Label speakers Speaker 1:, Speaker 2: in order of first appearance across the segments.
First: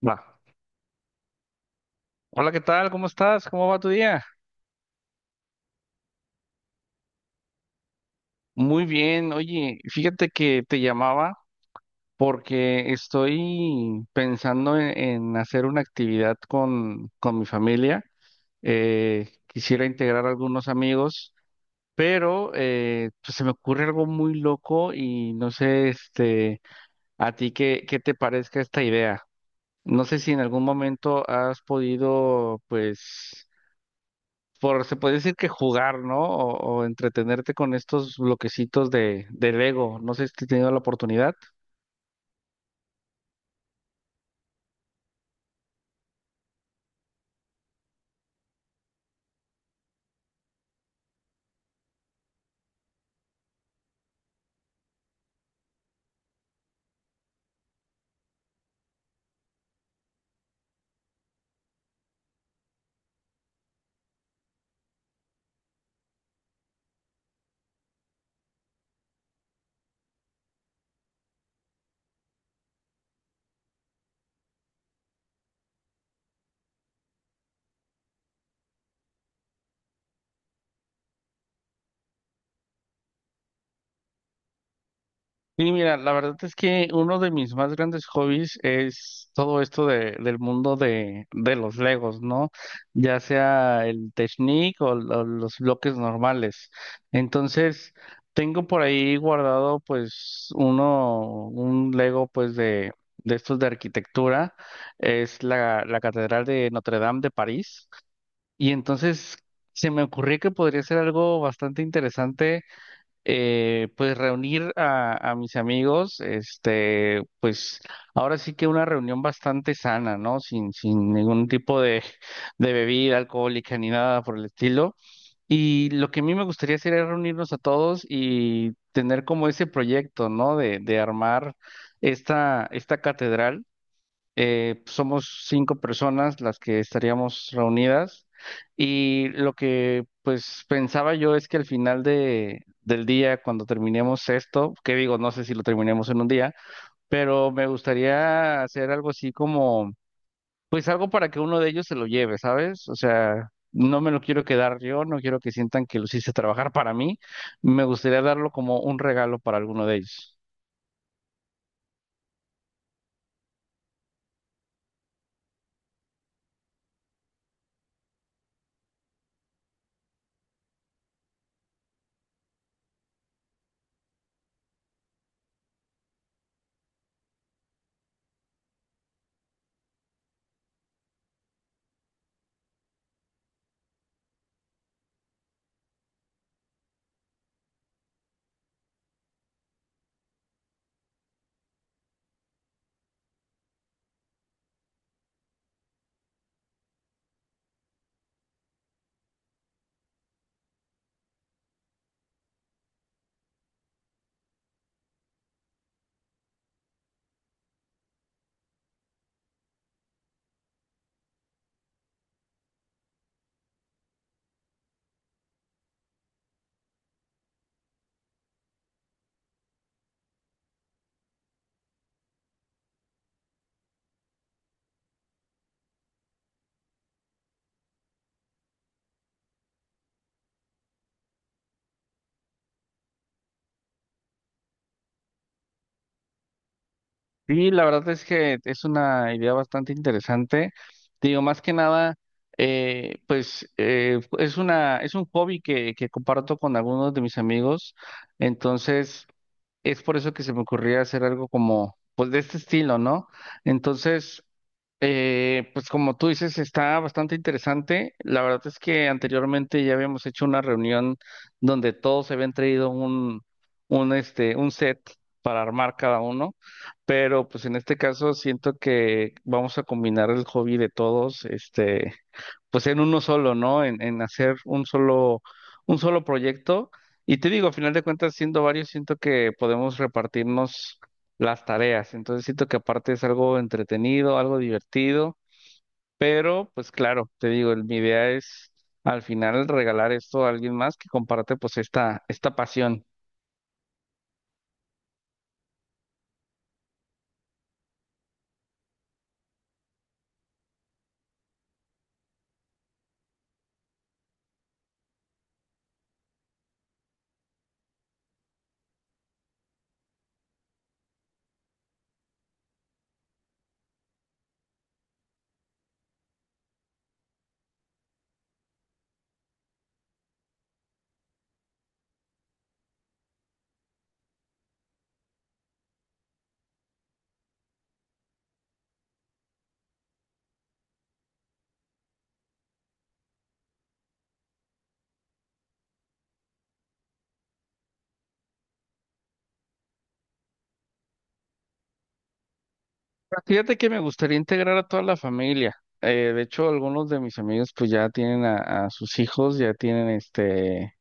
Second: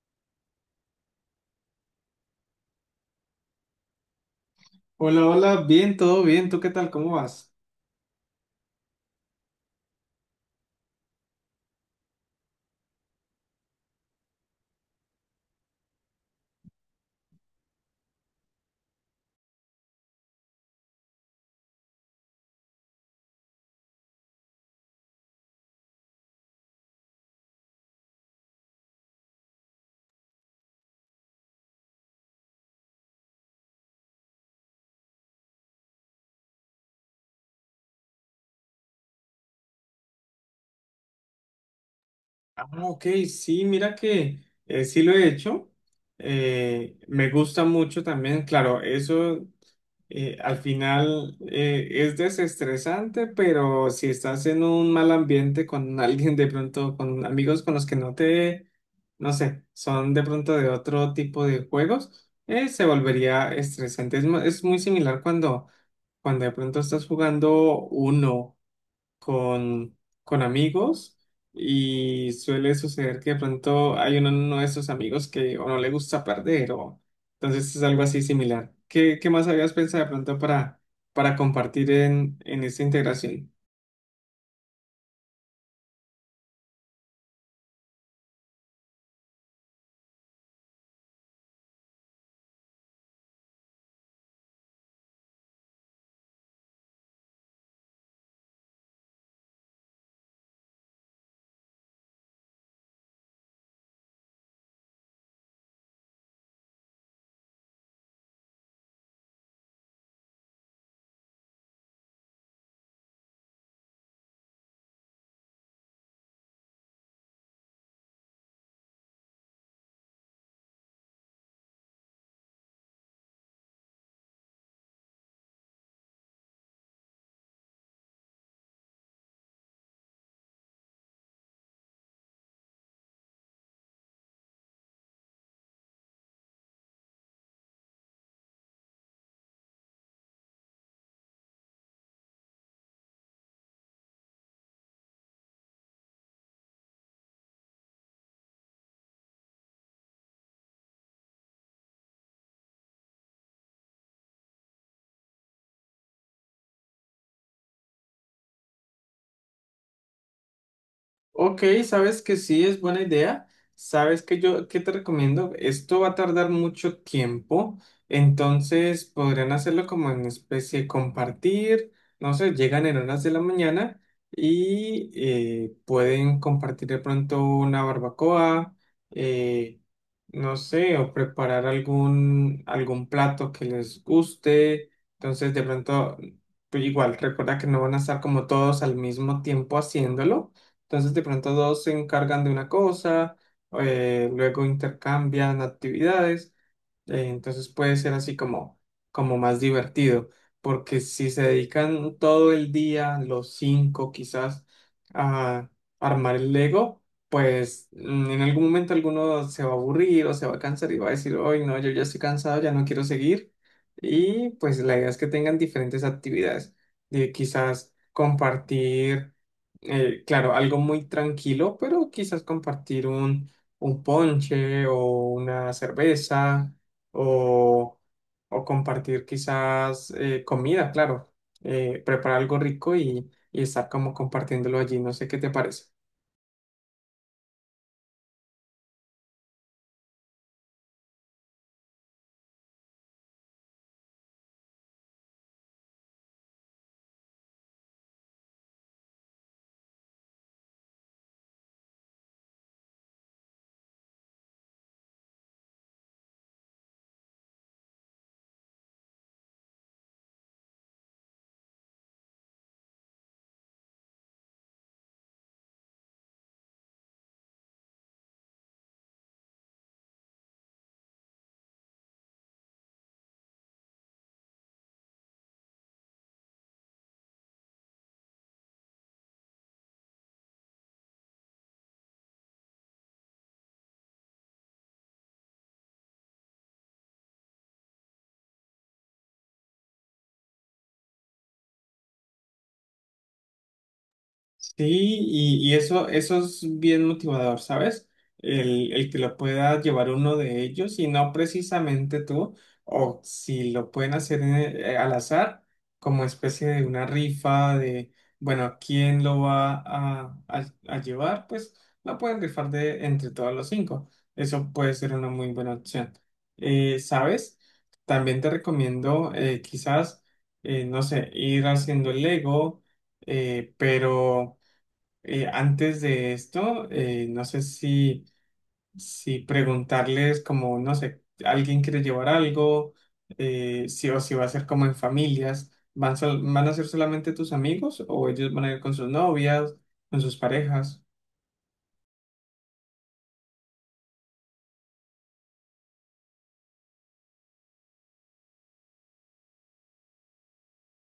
Speaker 1: Va. Hola, ¿qué tal? ¿Cómo estás? ¿Cómo va tu día?
Speaker 2: Hola, hola, bien, todo bien, ¿tú qué tal? ¿Cómo vas?
Speaker 1: Muy bien. Oye, fíjate que te llamaba porque estoy pensando en hacer una actividad con mi familia. Quisiera integrar algunos amigos, pero pues se me ocurre algo muy loco y no sé, este, a ti qué te parezca esta idea. No sé si en algún momento has podido, pues por, se puede decir que jugar, ¿no? O entretenerte con estos bloquecitos de Lego. No sé si he tenido la oportunidad.
Speaker 2: Ah, ok, sí, mira que sí lo he hecho. Me gusta mucho también, claro, eso al final es desestresante, pero si estás en un mal ambiente con alguien de pronto, con amigos con los que no sé, son de pronto de otro tipo de juegos, se volvería estresante. Es, es muy similar cuando de pronto estás jugando uno con, con amigos y suele suceder que de pronto hay uno de esos amigos que o no le gusta perder o entonces es algo así similar. ¿Qué más habías pensado de pronto para compartir en esta integración?
Speaker 1: Y mira, la verdad es que uno de mis más grandes hobbies es todo esto de, del mundo de los Legos, ¿no? Ya sea el Technic o los bloques normales. Entonces, tengo por ahí guardado pues uno, un Lego pues de estos de arquitectura. Es la Catedral de Notre Dame de París. Y entonces se me ocurrió que podría ser algo bastante interesante, pues reunir a mis amigos, este, pues ahora sí que una reunión bastante sana, ¿no? Sin ningún tipo de bebida alcohólica ni nada por el estilo. Y lo que a mí me gustaría sería reunirnos a todos y tener como ese proyecto, ¿no? De armar esta catedral. Somos 5 personas las que estaríamos reunidas y lo que pues pensaba yo es que al final del día, cuando terminemos esto, que digo, no sé si lo terminemos en un día, pero me gustaría hacer algo así como, pues algo para que uno de ellos se lo lleve, ¿sabes? O sea... No me lo quiero quedar yo, no quiero que sientan que los hice trabajar para mí. Me gustaría darlo como un regalo para alguno de ellos.
Speaker 2: Ok, sabes que sí es buena idea. Sabes que yo qué te recomiendo, esto va a tardar mucho tiempo, entonces podrían hacerlo como en especie de compartir, no sé, llegan en horas de la mañana y pueden compartir de pronto una barbacoa, eh, no sé, o preparar algún plato que les guste. Entonces de pronto, pues igual, recuerda que no van a estar como todos al mismo tiempo haciéndolo entonces, de pronto dos se encargan de una cosa, luego intercambian actividades, entonces puede ser así como más divertido, porque si se dedican todo el día, los cinco quizás, a armar el Lego, pues en algún momento alguno se va a aburrir o se va a cansar y va a decir, hoy no, yo ya estoy cansado, ya no quiero seguir. Y pues la idea es que tengan diferentes actividades, de quizás compartir, claro, algo muy tranquilo, pero quizás compartir un ponche o una cerveza o, o compartir quizás comida, claro, preparar algo rico y estar como compartiéndolo allí, no sé qué te parece.
Speaker 1: Sí, la verdad es que es una idea bastante interesante. Digo, más que nada, es una, es un hobby que comparto con algunos de mis amigos. Entonces, es por eso que se me ocurría hacer algo como, pues de este estilo, ¿no? Entonces, pues como tú dices, está bastante interesante. La verdad es que anteriormente ya habíamos hecho una reunión donde todos se habían traído un, este, un set para armar cada uno. Pero pues en este caso siento que vamos a combinar el hobby de todos, este, pues en uno solo, ¿no? En hacer un solo proyecto. Y te digo, a final de cuentas, siendo varios, siento que podemos repartirnos las tareas. Entonces siento que aparte es algo entretenido, algo divertido, pero pues claro, te digo, mi idea es al final regalar esto a alguien más que comparte pues esta pasión.
Speaker 2: Sí, y eso es bien motivador, ¿sabes? El que lo pueda llevar uno de ellos y no precisamente tú, o si lo pueden hacer al azar, como especie de una rifa de, bueno, ¿quién lo va a llevar? Pues lo pueden rifar de entre todos los cinco. Eso puede ser una muy buena opción. ¿Sabes? También te recomiendo quizás, no sé, ir haciendo el Lego, pero... Antes de esto, no sé si preguntarles como, no sé, alguien quiere llevar algo, si, o si va a ser como en familias, ¿van a ser solamente tus amigos o ellos van a ir con sus novias, con sus parejas?
Speaker 1: Fíjate que me gustaría integrar a toda la familia. De hecho, algunos de mis amigos pues ya tienen a sus hijos, ya tienen este,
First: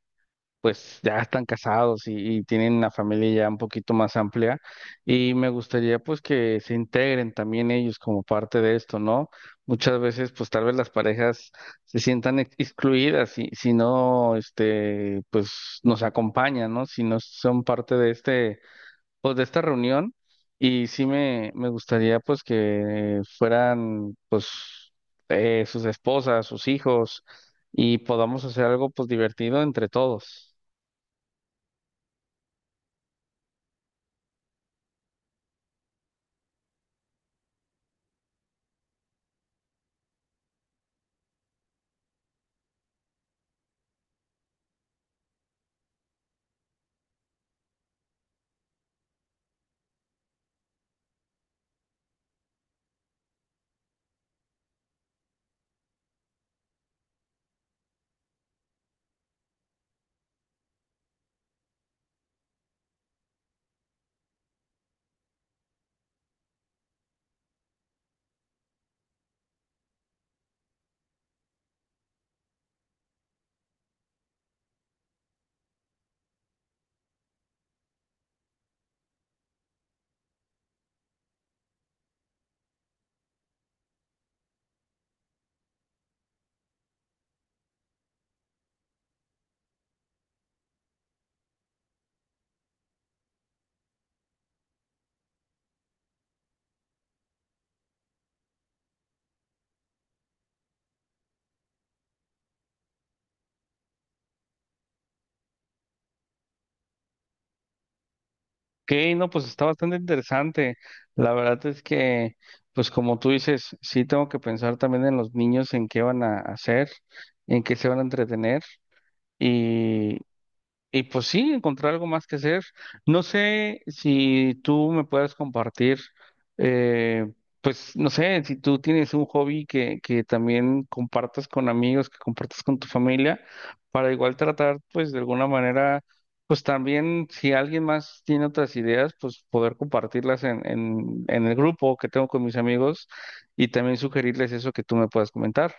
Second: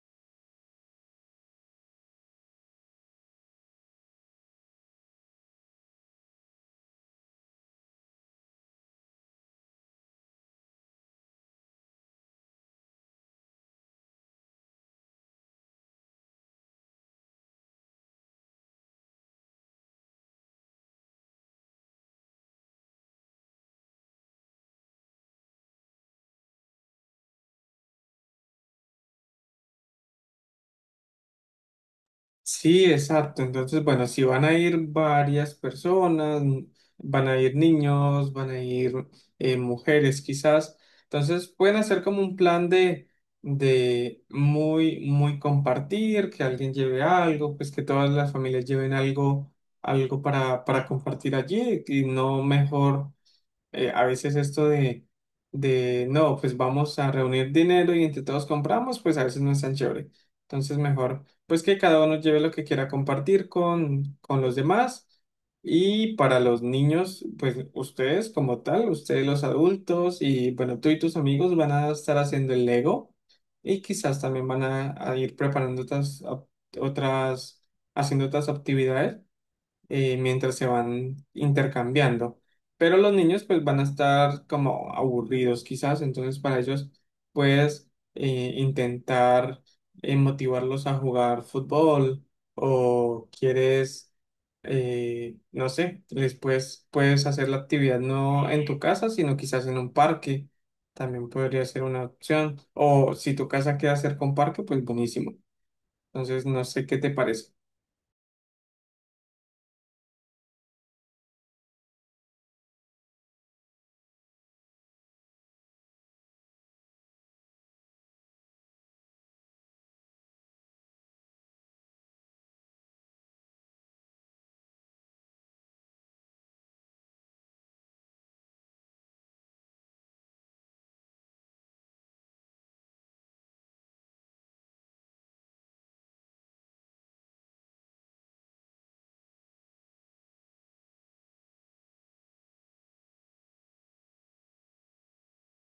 Speaker 1: pues ya están casados y tienen una familia ya un poquito más amplia. Y me gustaría pues que se integren también ellos como parte de esto, ¿no? Muchas veces pues tal vez las parejas se sientan excluidas si no, este, pues nos acompañan, ¿no? Si no son parte de este pues de esta reunión y sí me gustaría pues que fueran pues sus esposas, sus hijos y podamos hacer algo pues divertido entre todos.
Speaker 2: Sí, exacto. Entonces, bueno, si van a ir varias personas, van a ir niños, van a ir mujeres quizás, entonces pueden hacer como un plan de muy, muy compartir, que alguien lleve algo, pues que todas las familias lleven algo, algo para compartir allí y no mejor a veces esto no, pues vamos a reunir dinero y entre todos compramos, pues a veces no es tan chévere. Entonces mejor, pues que cada uno lleve lo que quiera compartir con los demás. Y para los niños, pues ustedes como tal, ustedes los adultos y bueno, tú y tus amigos van a estar haciendo el Lego y quizás también van a ir preparando otras, otras, haciendo otras actividades, mientras se van intercambiando. Pero los niños pues van a estar como aburridos quizás, entonces para ellos puedes intentar motivarlos a jugar fútbol o quieres, no sé, les puedes, puedes hacer la actividad no en tu casa, sino quizás en un parque. También podría ser una opción. O si tu casa queda cerca a un parque, pues buenísimo. Entonces, no sé qué te parece.
Speaker 1: Ok, no, pues está bastante interesante. La verdad es que pues como tú dices, sí tengo que pensar también en los niños, en qué van a hacer, en qué se van a entretener. Y pues sí, encontrar algo más que hacer. No sé si tú me puedes compartir, eh, pues no sé, si tú tienes un hobby que también compartas con amigos, que compartas con tu familia, para igual tratar, pues de alguna manera, pues también si alguien más tiene otras ideas, pues poder compartirlas en el grupo que tengo con mis amigos y también sugerirles eso que tú me puedas comentar.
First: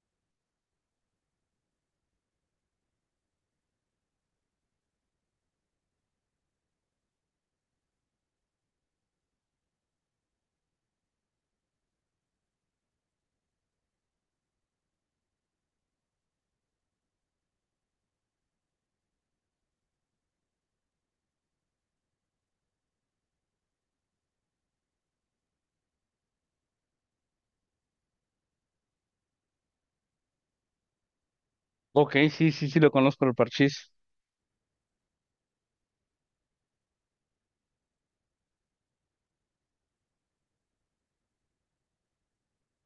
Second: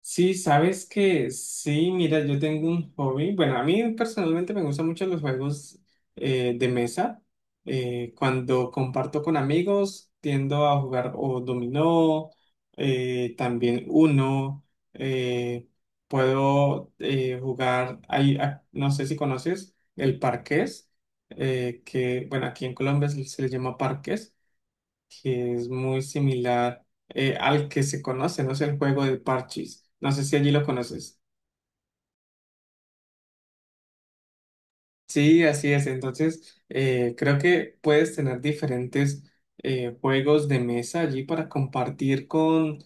Speaker 2: Sí, sabes que sí, mira, yo tengo un hobby. Bueno, a mí personalmente me gustan mucho los juegos de mesa. Cuando comparto con amigos, tiendo a jugar o dominó, también uno, eh, puedo jugar, hay, ah, no sé si conoces el parqués, que bueno, aquí en Colombia se le llama parqués que es muy similar al que se conoce, no sé, el juego de parches. No sé si allí lo conoces.
Speaker 1: Ok, sí, sí, sí, lo conozco, el parchís.
Speaker 2: Sí, así es. Entonces, creo que puedes tener diferentes juegos de mesa allí para compartir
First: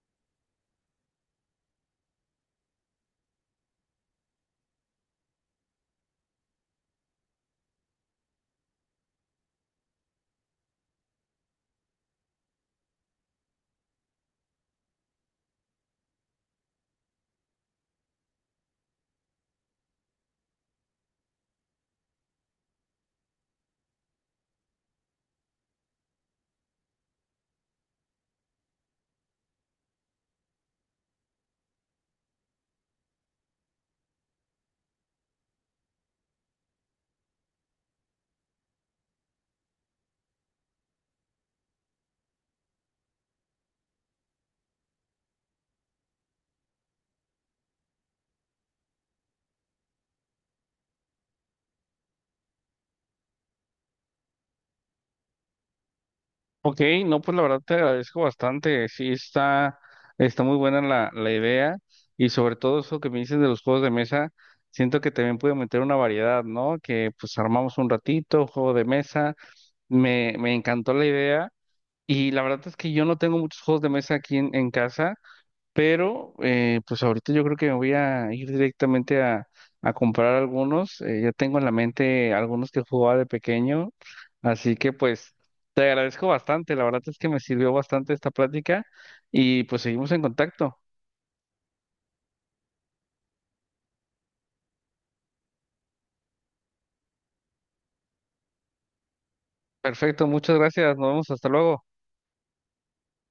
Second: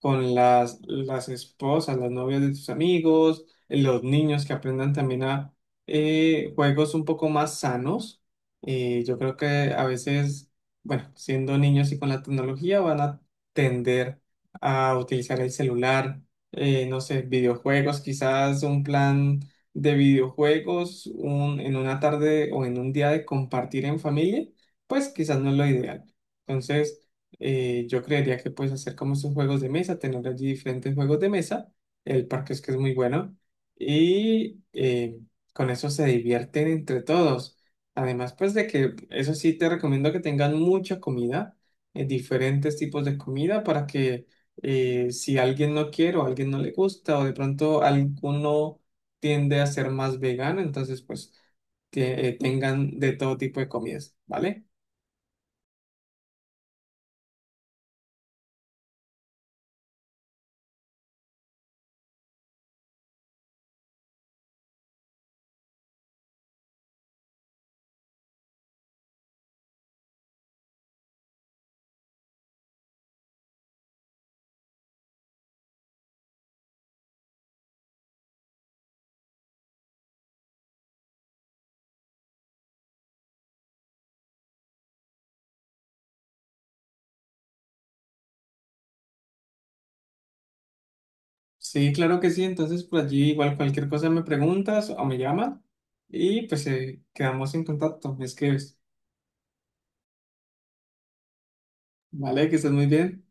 Speaker 2: con las esposas, las novias de tus amigos, los niños que aprendan también a juegos un poco más sanos. Yo creo que a veces, bueno, siendo niños y con la tecnología van a tender a utilizar el celular, no sé, videojuegos, quizás un plan de videojuegos en una tarde o en un día de compartir en familia, pues quizás no es lo ideal. Entonces, yo creería que puedes hacer como esos juegos de mesa, tener allí diferentes juegos de mesa. El parque es que es muy bueno y con eso se divierten entre todos. Además, pues de que eso sí te recomiendo que tengan mucha comida, diferentes tipos de comida para que si alguien no quiere o alguien no le gusta o de pronto alguno tiende a ser más vegana, entonces pues que tengan de todo tipo de comidas, ¿vale?
Speaker 1: Ok, no, pues la verdad te agradezco bastante. Sí, está, está muy buena la idea y sobre todo eso que me dices de los juegos de mesa, siento que también puedo meter una variedad, ¿no? Que pues armamos un ratito, juego de mesa. Me encantó la idea y la verdad es que yo no tengo muchos juegos de mesa aquí en casa. Pero pues ahorita yo creo que me voy a ir directamente a comprar algunos. Ya tengo en la mente algunos que jugaba de pequeño. Así que pues te agradezco bastante. La verdad es que me sirvió bastante esta plática y pues seguimos en contacto.
Speaker 2: Sí, claro que sí, entonces por allí igual cualquier cosa me preguntas o me llamas y pues quedamos en contacto, me escribes,
Speaker 1: Perfecto, muchas gracias. Nos vemos hasta luego.
Speaker 2: ¿vale? Que estés muy bien.